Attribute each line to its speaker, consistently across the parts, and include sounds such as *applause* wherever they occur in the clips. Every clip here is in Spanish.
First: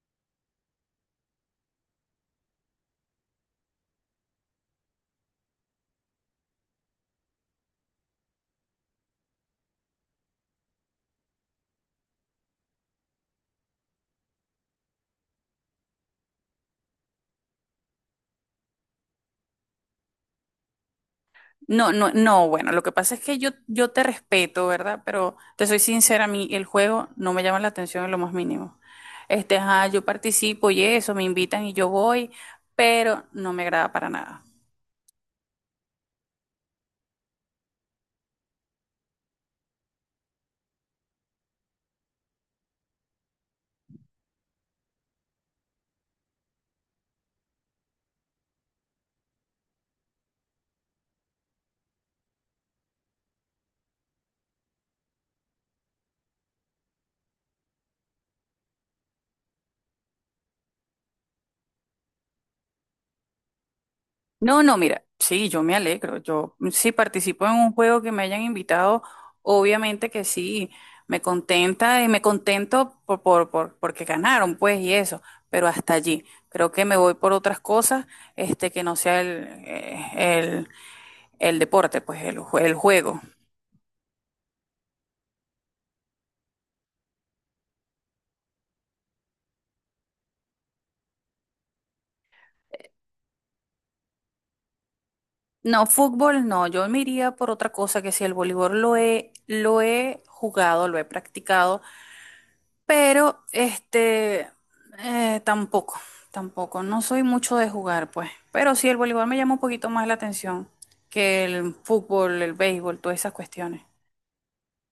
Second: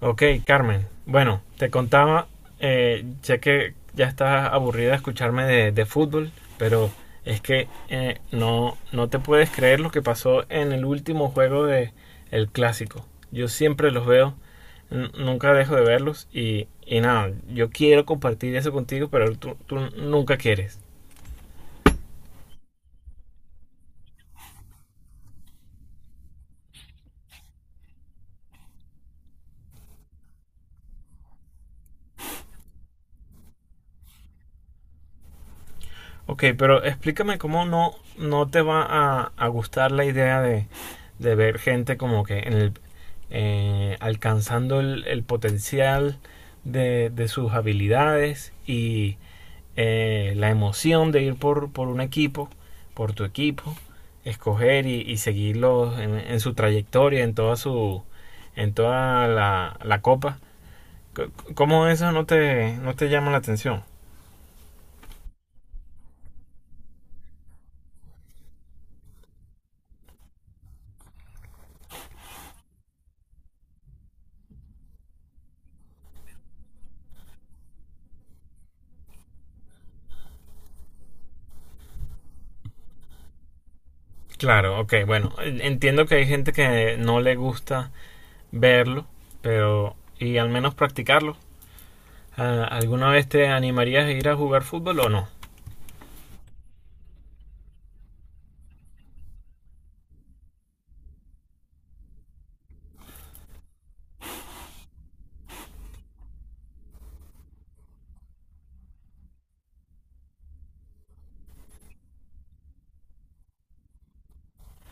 Speaker 1: Ok, Carmen. Bueno, te contaba, sé que ya estás aburrida de escucharme de fútbol, pero es que no te puedes creer lo que pasó en el último juego de el clásico. Yo siempre los veo, nunca dejo de verlos y nada, yo quiero compartir eso contigo, pero tú nunca quieres.
Speaker 2: No, no, no, bueno, lo que pasa es que yo te respeto, ¿verdad? Pero te soy sincera, a mí el juego no me llama la atención en lo más mínimo. Este, ajá, yo participo y eso, me invitan y yo voy, pero no me agrada para nada.
Speaker 1: Ok, pero explícame cómo no te va a gustar la idea de ver gente como que en el, alcanzando el potencial de sus habilidades y la emoción de ir por un equipo, por tu equipo, escoger y seguirlos en su trayectoria, en toda su en toda la copa. C- ¿Cómo eso no te llama la atención?
Speaker 2: No, no, mira, sí, yo me alegro. Yo si participo en un juego que me hayan invitado, obviamente que sí, me contenta y me contento porque ganaron, pues, y eso, pero hasta allí. Creo que me voy por otras cosas, este, que no sea el El deporte, pues el, el juego.
Speaker 1: Claro, ok, bueno, entiendo que hay gente que no le gusta verlo, pero y al menos practicarlo. Ah, ¿alguna vez te animarías a ir a jugar fútbol o no?
Speaker 2: No, fútbol no, yo me iría por otra cosa que si el voleibol lo he jugado, lo he practicado, pero este tampoco, tampoco, no soy mucho de jugar, pues. Pero sí, el voleibol me llama un poquito más la atención que el fútbol, el béisbol, todas esas cuestiones.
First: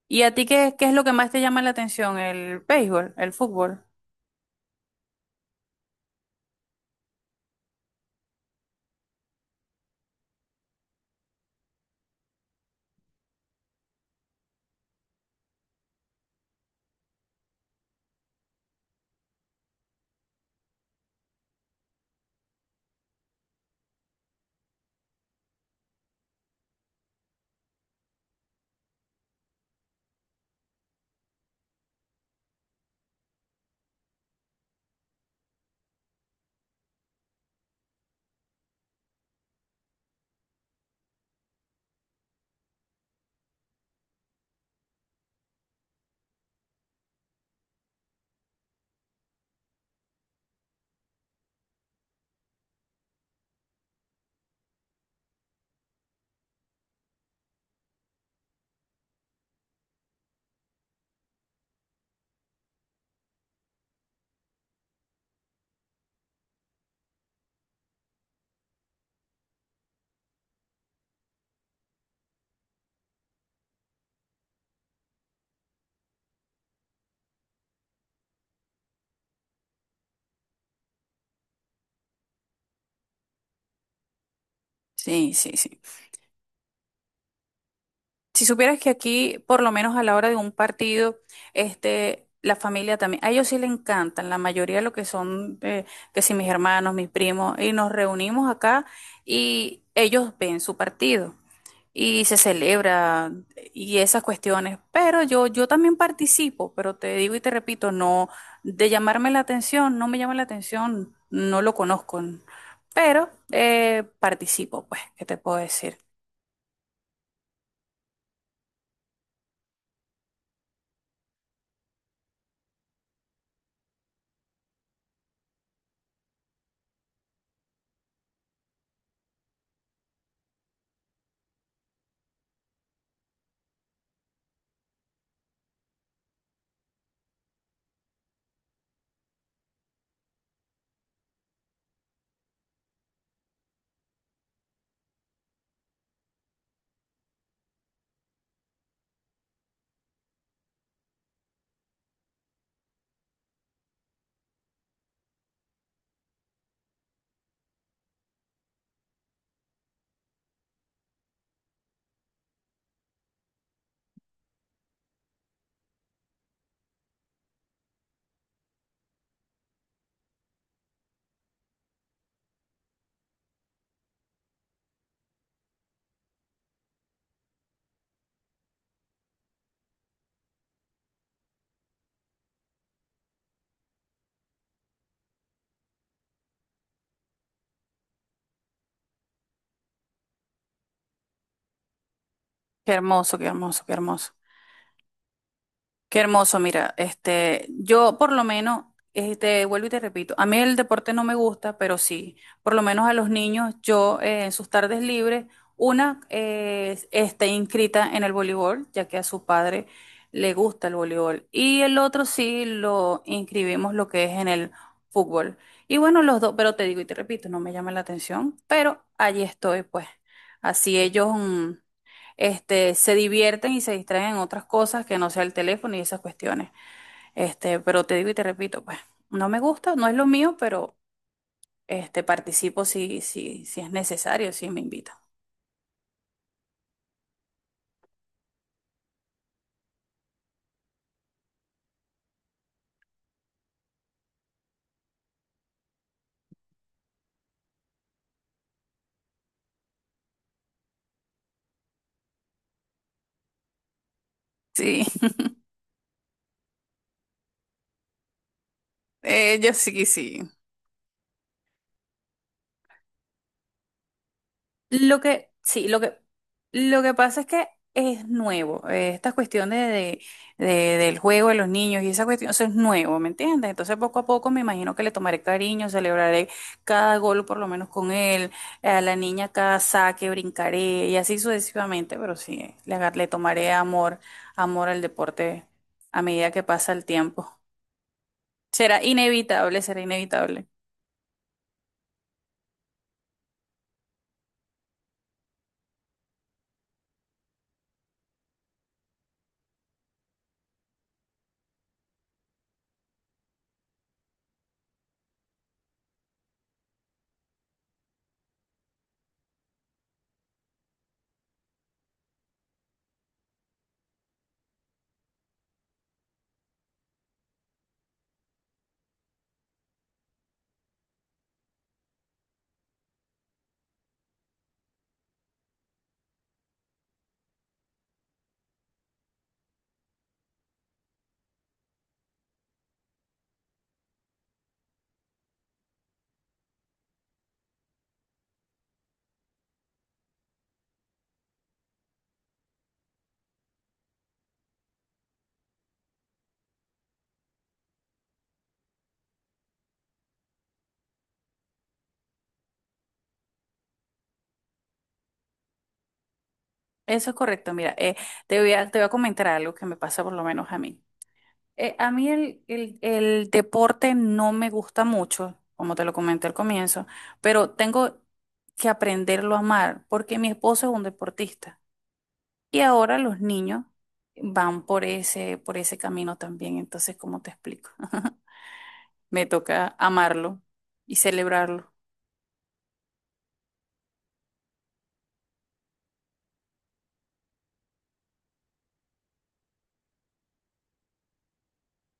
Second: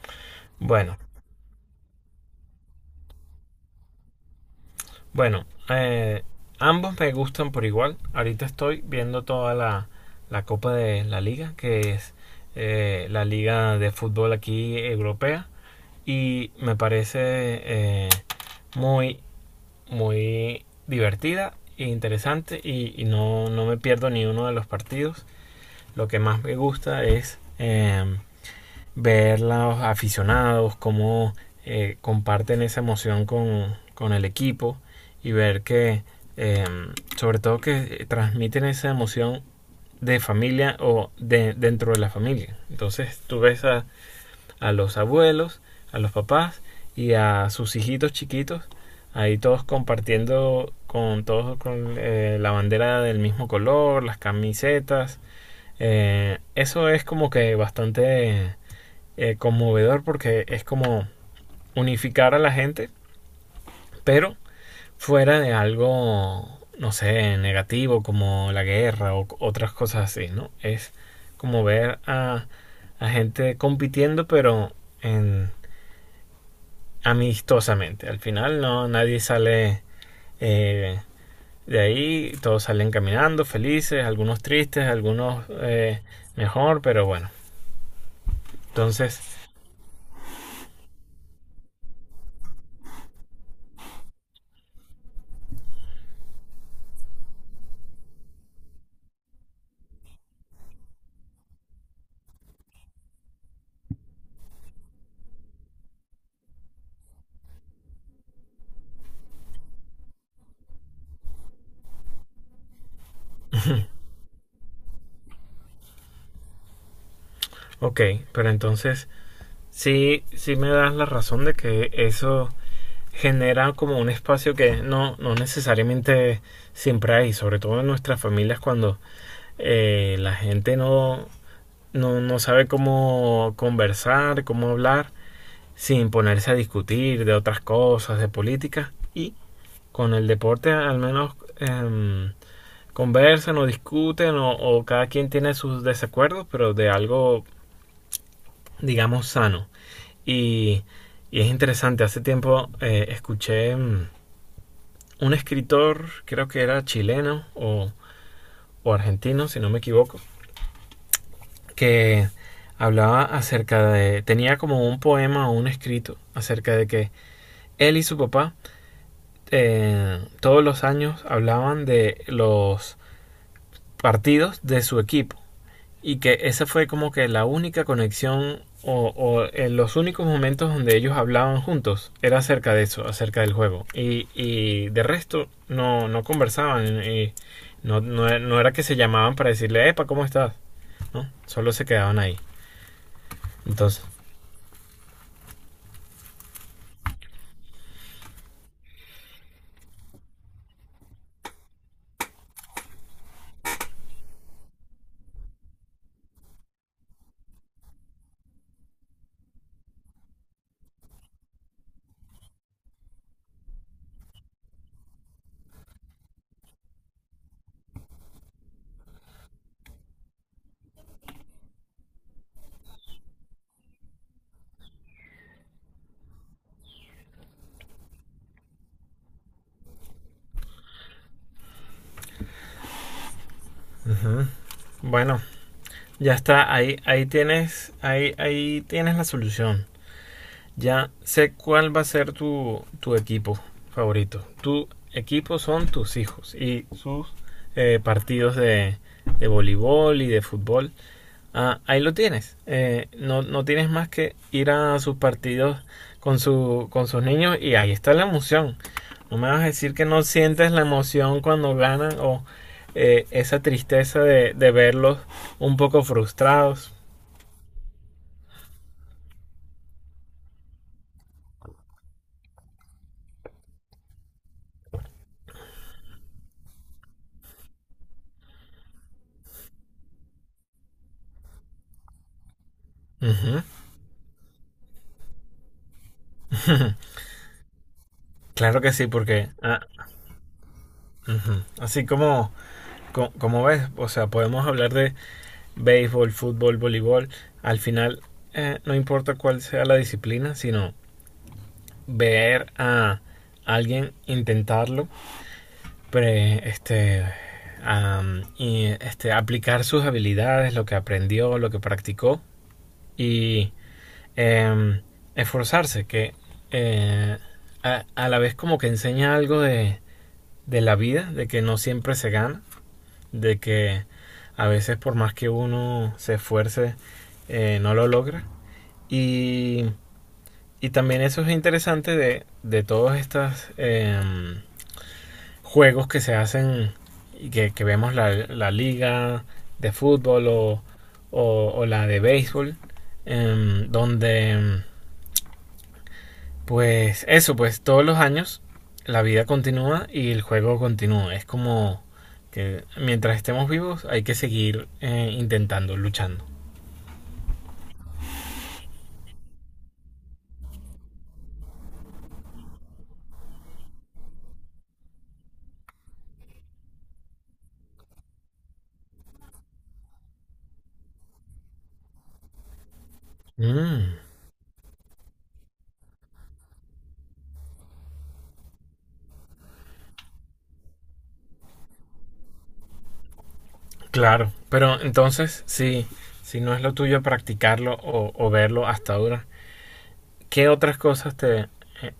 Speaker 2: ¿Y a ti qué es
Speaker 1: Bueno,
Speaker 2: lo que más te llama la atención? ¿El béisbol? ¿El fútbol?
Speaker 1: bueno, ambos me gustan por igual. Ahorita estoy viendo toda la Copa de la Liga, que es la liga de fútbol aquí europea, y me parece eh, muy muy divertida e interesante y no me pierdo ni uno de los partidos. Lo que más me gusta es ver los aficionados, cómo comparten esa emoción con el equipo y ver que, eh, sobre todo, que transmiten esa emoción de familia o de, dentro de la familia. Entonces tú ves a los abuelos, a los papás y a sus hijitos chiquitos, ahí todos compartiendo con todos con la bandera del mismo color, las camisetas. Eso es como que bastante conmovedor porque es como unificar a la gente, pero fuera de algo, no sé, negativo como la guerra o otras cosas así, ¿no? Es como ver a gente compitiendo pero en amistosamente. Al final no nadie sale eh, de ahí, todos salen caminando, felices, algunos tristes,
Speaker 2: Sí,
Speaker 1: algunos
Speaker 2: sí, sí.
Speaker 1: mejor, pero bueno.
Speaker 2: Si supieras que
Speaker 1: Entonces,
Speaker 2: aquí, por lo menos a la hora de un partido, este, la familia también, a ellos sí le encantan, la mayoría de lo que son, que si mis hermanos, mis primos, y nos reunimos acá y ellos ven su partido y se celebra y esas cuestiones. Pero yo también participo, pero te digo y te repito, no, de llamarme la atención, no me llama la atención, no lo conozco, pero participo, pues, ¿qué te puedo decir?
Speaker 1: ok, pero entonces sí me das la razón de que eso genera como un espacio que no necesariamente siempre hay, sobre todo en nuestras familias cuando la gente no sabe cómo conversar, cómo hablar sin ponerse a discutir de otras cosas, de política. Y con el deporte al menos conversan o discuten o cada quien tiene sus desacuerdos, pero de algo, digamos, sano. Y, y es interesante, hace tiempo escuché un escritor, creo que era chileno o argentino, si no me equivoco, que hablaba acerca de, tenía como un poema o un escrito acerca de que él y su papá todos los años hablaban de los partidos de su equipo y que esa fue como que la única conexión o en los únicos momentos donde ellos hablaban juntos era acerca de eso, acerca del juego. Y de resto no conversaban y no era que se llamaban para decirle, Epa, ¿cómo estás? ¿No? Solo se quedaban ahí.
Speaker 2: Qué hermoso, qué hermoso, qué
Speaker 1: Entonces,
Speaker 2: hermoso. Qué hermoso, mira, este, yo por lo menos, este, vuelvo y te repito, a mí el deporte no me gusta, pero sí, por lo menos a los niños, yo en sus tardes libres, una está inscrita en el voleibol, ya que a su padre le gusta el voleibol, y el otro sí lo inscribimos lo que es en el fútbol. Y bueno, los dos, pero te digo y te repito, no me llama la atención, pero allí estoy, pues, así ellos, mm, este, se divierten y se distraen en otras cosas que no sea el teléfono y esas cuestiones. Este, pero te digo y te repito, pues, no me gusta, no es lo mío, pero este, participo si es
Speaker 1: uh-huh.
Speaker 2: necesario, si me invitan.
Speaker 1: Bueno, ya está, ahí tienes la solución. Ya sé cuál va a ser tu equipo favorito. Tu equipo son tus hijos y sus partidos de voleibol y de fútbol. Ah, ahí lo tienes. No tienes más que ir a
Speaker 2: Sí,
Speaker 1: sus partidos con, su, con sus niños y ahí está la emoción.
Speaker 2: *laughs*
Speaker 1: No me vas a
Speaker 2: yo
Speaker 1: decir
Speaker 2: sí,
Speaker 1: que no
Speaker 2: sí.
Speaker 1: sientes la emoción cuando ganan o esa tristeza de verlos
Speaker 2: Lo que,
Speaker 1: un
Speaker 2: sí, lo
Speaker 1: poco
Speaker 2: que,
Speaker 1: frustrados.
Speaker 2: lo que pasa es que es nuevo. Esta cuestión de, del juego de los niños y esa cuestión, eso es nuevo, ¿me entiendes? Entonces poco a poco me imagino que le tomaré cariño, celebraré cada gol por lo menos con él, a la niña cada saque, brincaré y así sucesivamente, pero sí, le, le
Speaker 1: Ujú.
Speaker 2: tomaré amor, amor al deporte a medida que pasa el tiempo.
Speaker 1: Claro que
Speaker 2: Será
Speaker 1: sí, porque
Speaker 2: inevitable,
Speaker 1: ah,
Speaker 2: será inevitable.
Speaker 1: ujú. Así como como ves, o sea, podemos hablar de béisbol, fútbol, voleibol. Al final, no importa cuál sea la disciplina, sino ver a alguien intentarlo, pre- este, aplicar sus habilidades, lo que aprendió, lo que practicó y em, esforzarse, que eh, a la vez como que enseña algo de la vida, de que no siempre se gana de que a veces por más que uno se esfuerce, no lo logra. Y, y también eso es interesante de todos estos juegos que se hacen y que vemos la liga de fútbol o la de béisbol, em, donde em, pues eso, pues todos los años la vida continúa y el juego continúa. Es como que mientras estemos vivos hay que seguir intentando, luchando.
Speaker 2: Eso es correcto, mira, te voy a comentar algo que me pasa por lo menos a mí. A mí el deporte no me gusta mucho, como te lo comenté al comienzo, pero tengo que aprenderlo a amar porque mi esposo es un deportista y ahora los niños
Speaker 1: Mm,
Speaker 2: van por ese camino también. Entonces, ¿cómo te explico? *laughs* Me toca amarlo y celebrarlo.
Speaker 1: claro, pero entonces si, si no es lo tuyo practicarlo o verlo hasta ahora, ¿qué otras cosas te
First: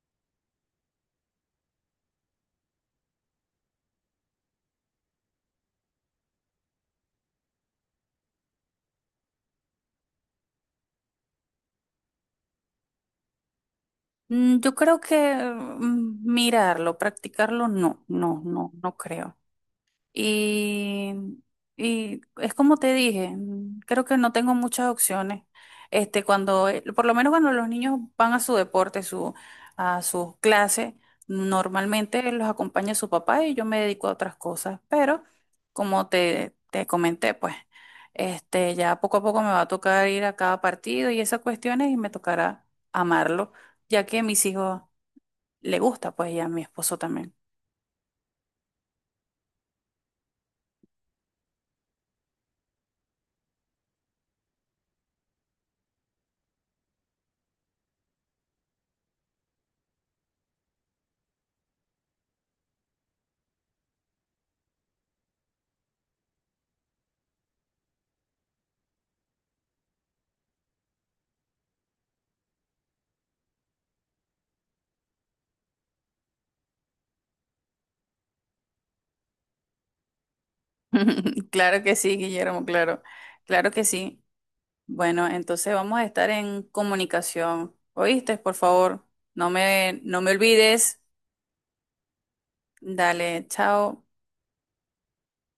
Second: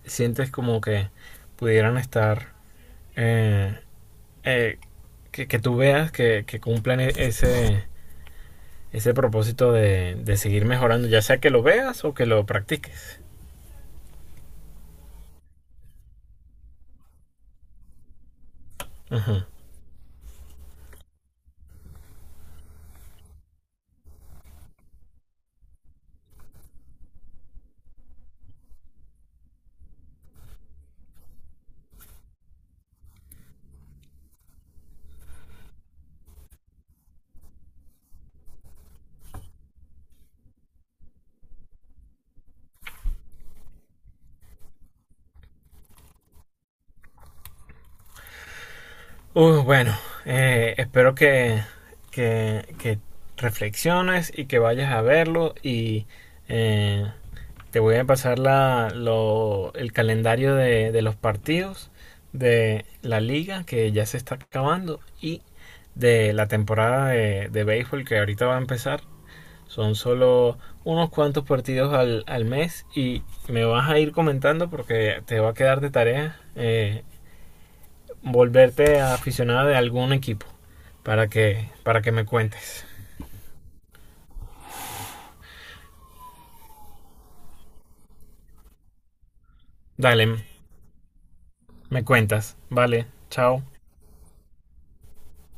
Speaker 1: sientes como que pudieran estar, eh, eh, que tú veas que cumplan ese, ese propósito de seguir mejorando, ya sea que lo veas o que lo practiques.
Speaker 2: Mm, yo creo que, mm, mirarlo, practicarlo, no, no, no, no creo.
Speaker 1: Ajá.
Speaker 2: Y, y es como te dije, mm, creo que no tengo muchas opciones. Este, cuando, por lo menos cuando los niños van a su deporte, su, a sus clases, normalmente los acompaña su papá y yo me dedico a otras cosas. Pero, como te comenté, pues, este, ya poco a poco me va a tocar ir a cada partido y esas cuestiones y me tocará amarlo, ya que a mis hijos le gusta, pues, y a mi esposo también.
Speaker 1: Bueno, espero que reflexiones y que vayas a verlo y eh, te voy a pasar la, lo, el calendario de los partidos de la liga que ya se está acabando y de la temporada de béisbol que ahorita va a empezar. Son solo unos cuantos partidos al mes y me vas a ir comentando porque te va a quedar de tarea volverte aficionada de algún equipo
Speaker 2: *laughs* Claro que
Speaker 1: para que
Speaker 2: sí,
Speaker 1: me
Speaker 2: Guillermo,
Speaker 1: cuentes.
Speaker 2: claro, claro que sí. Bueno, entonces vamos a estar en comunicación. ¿Oíste? Por favor, no me
Speaker 1: Dale,
Speaker 2: olvides.
Speaker 1: me cuentas. Vale,
Speaker 2: Dale,
Speaker 1: chao.
Speaker 2: chao.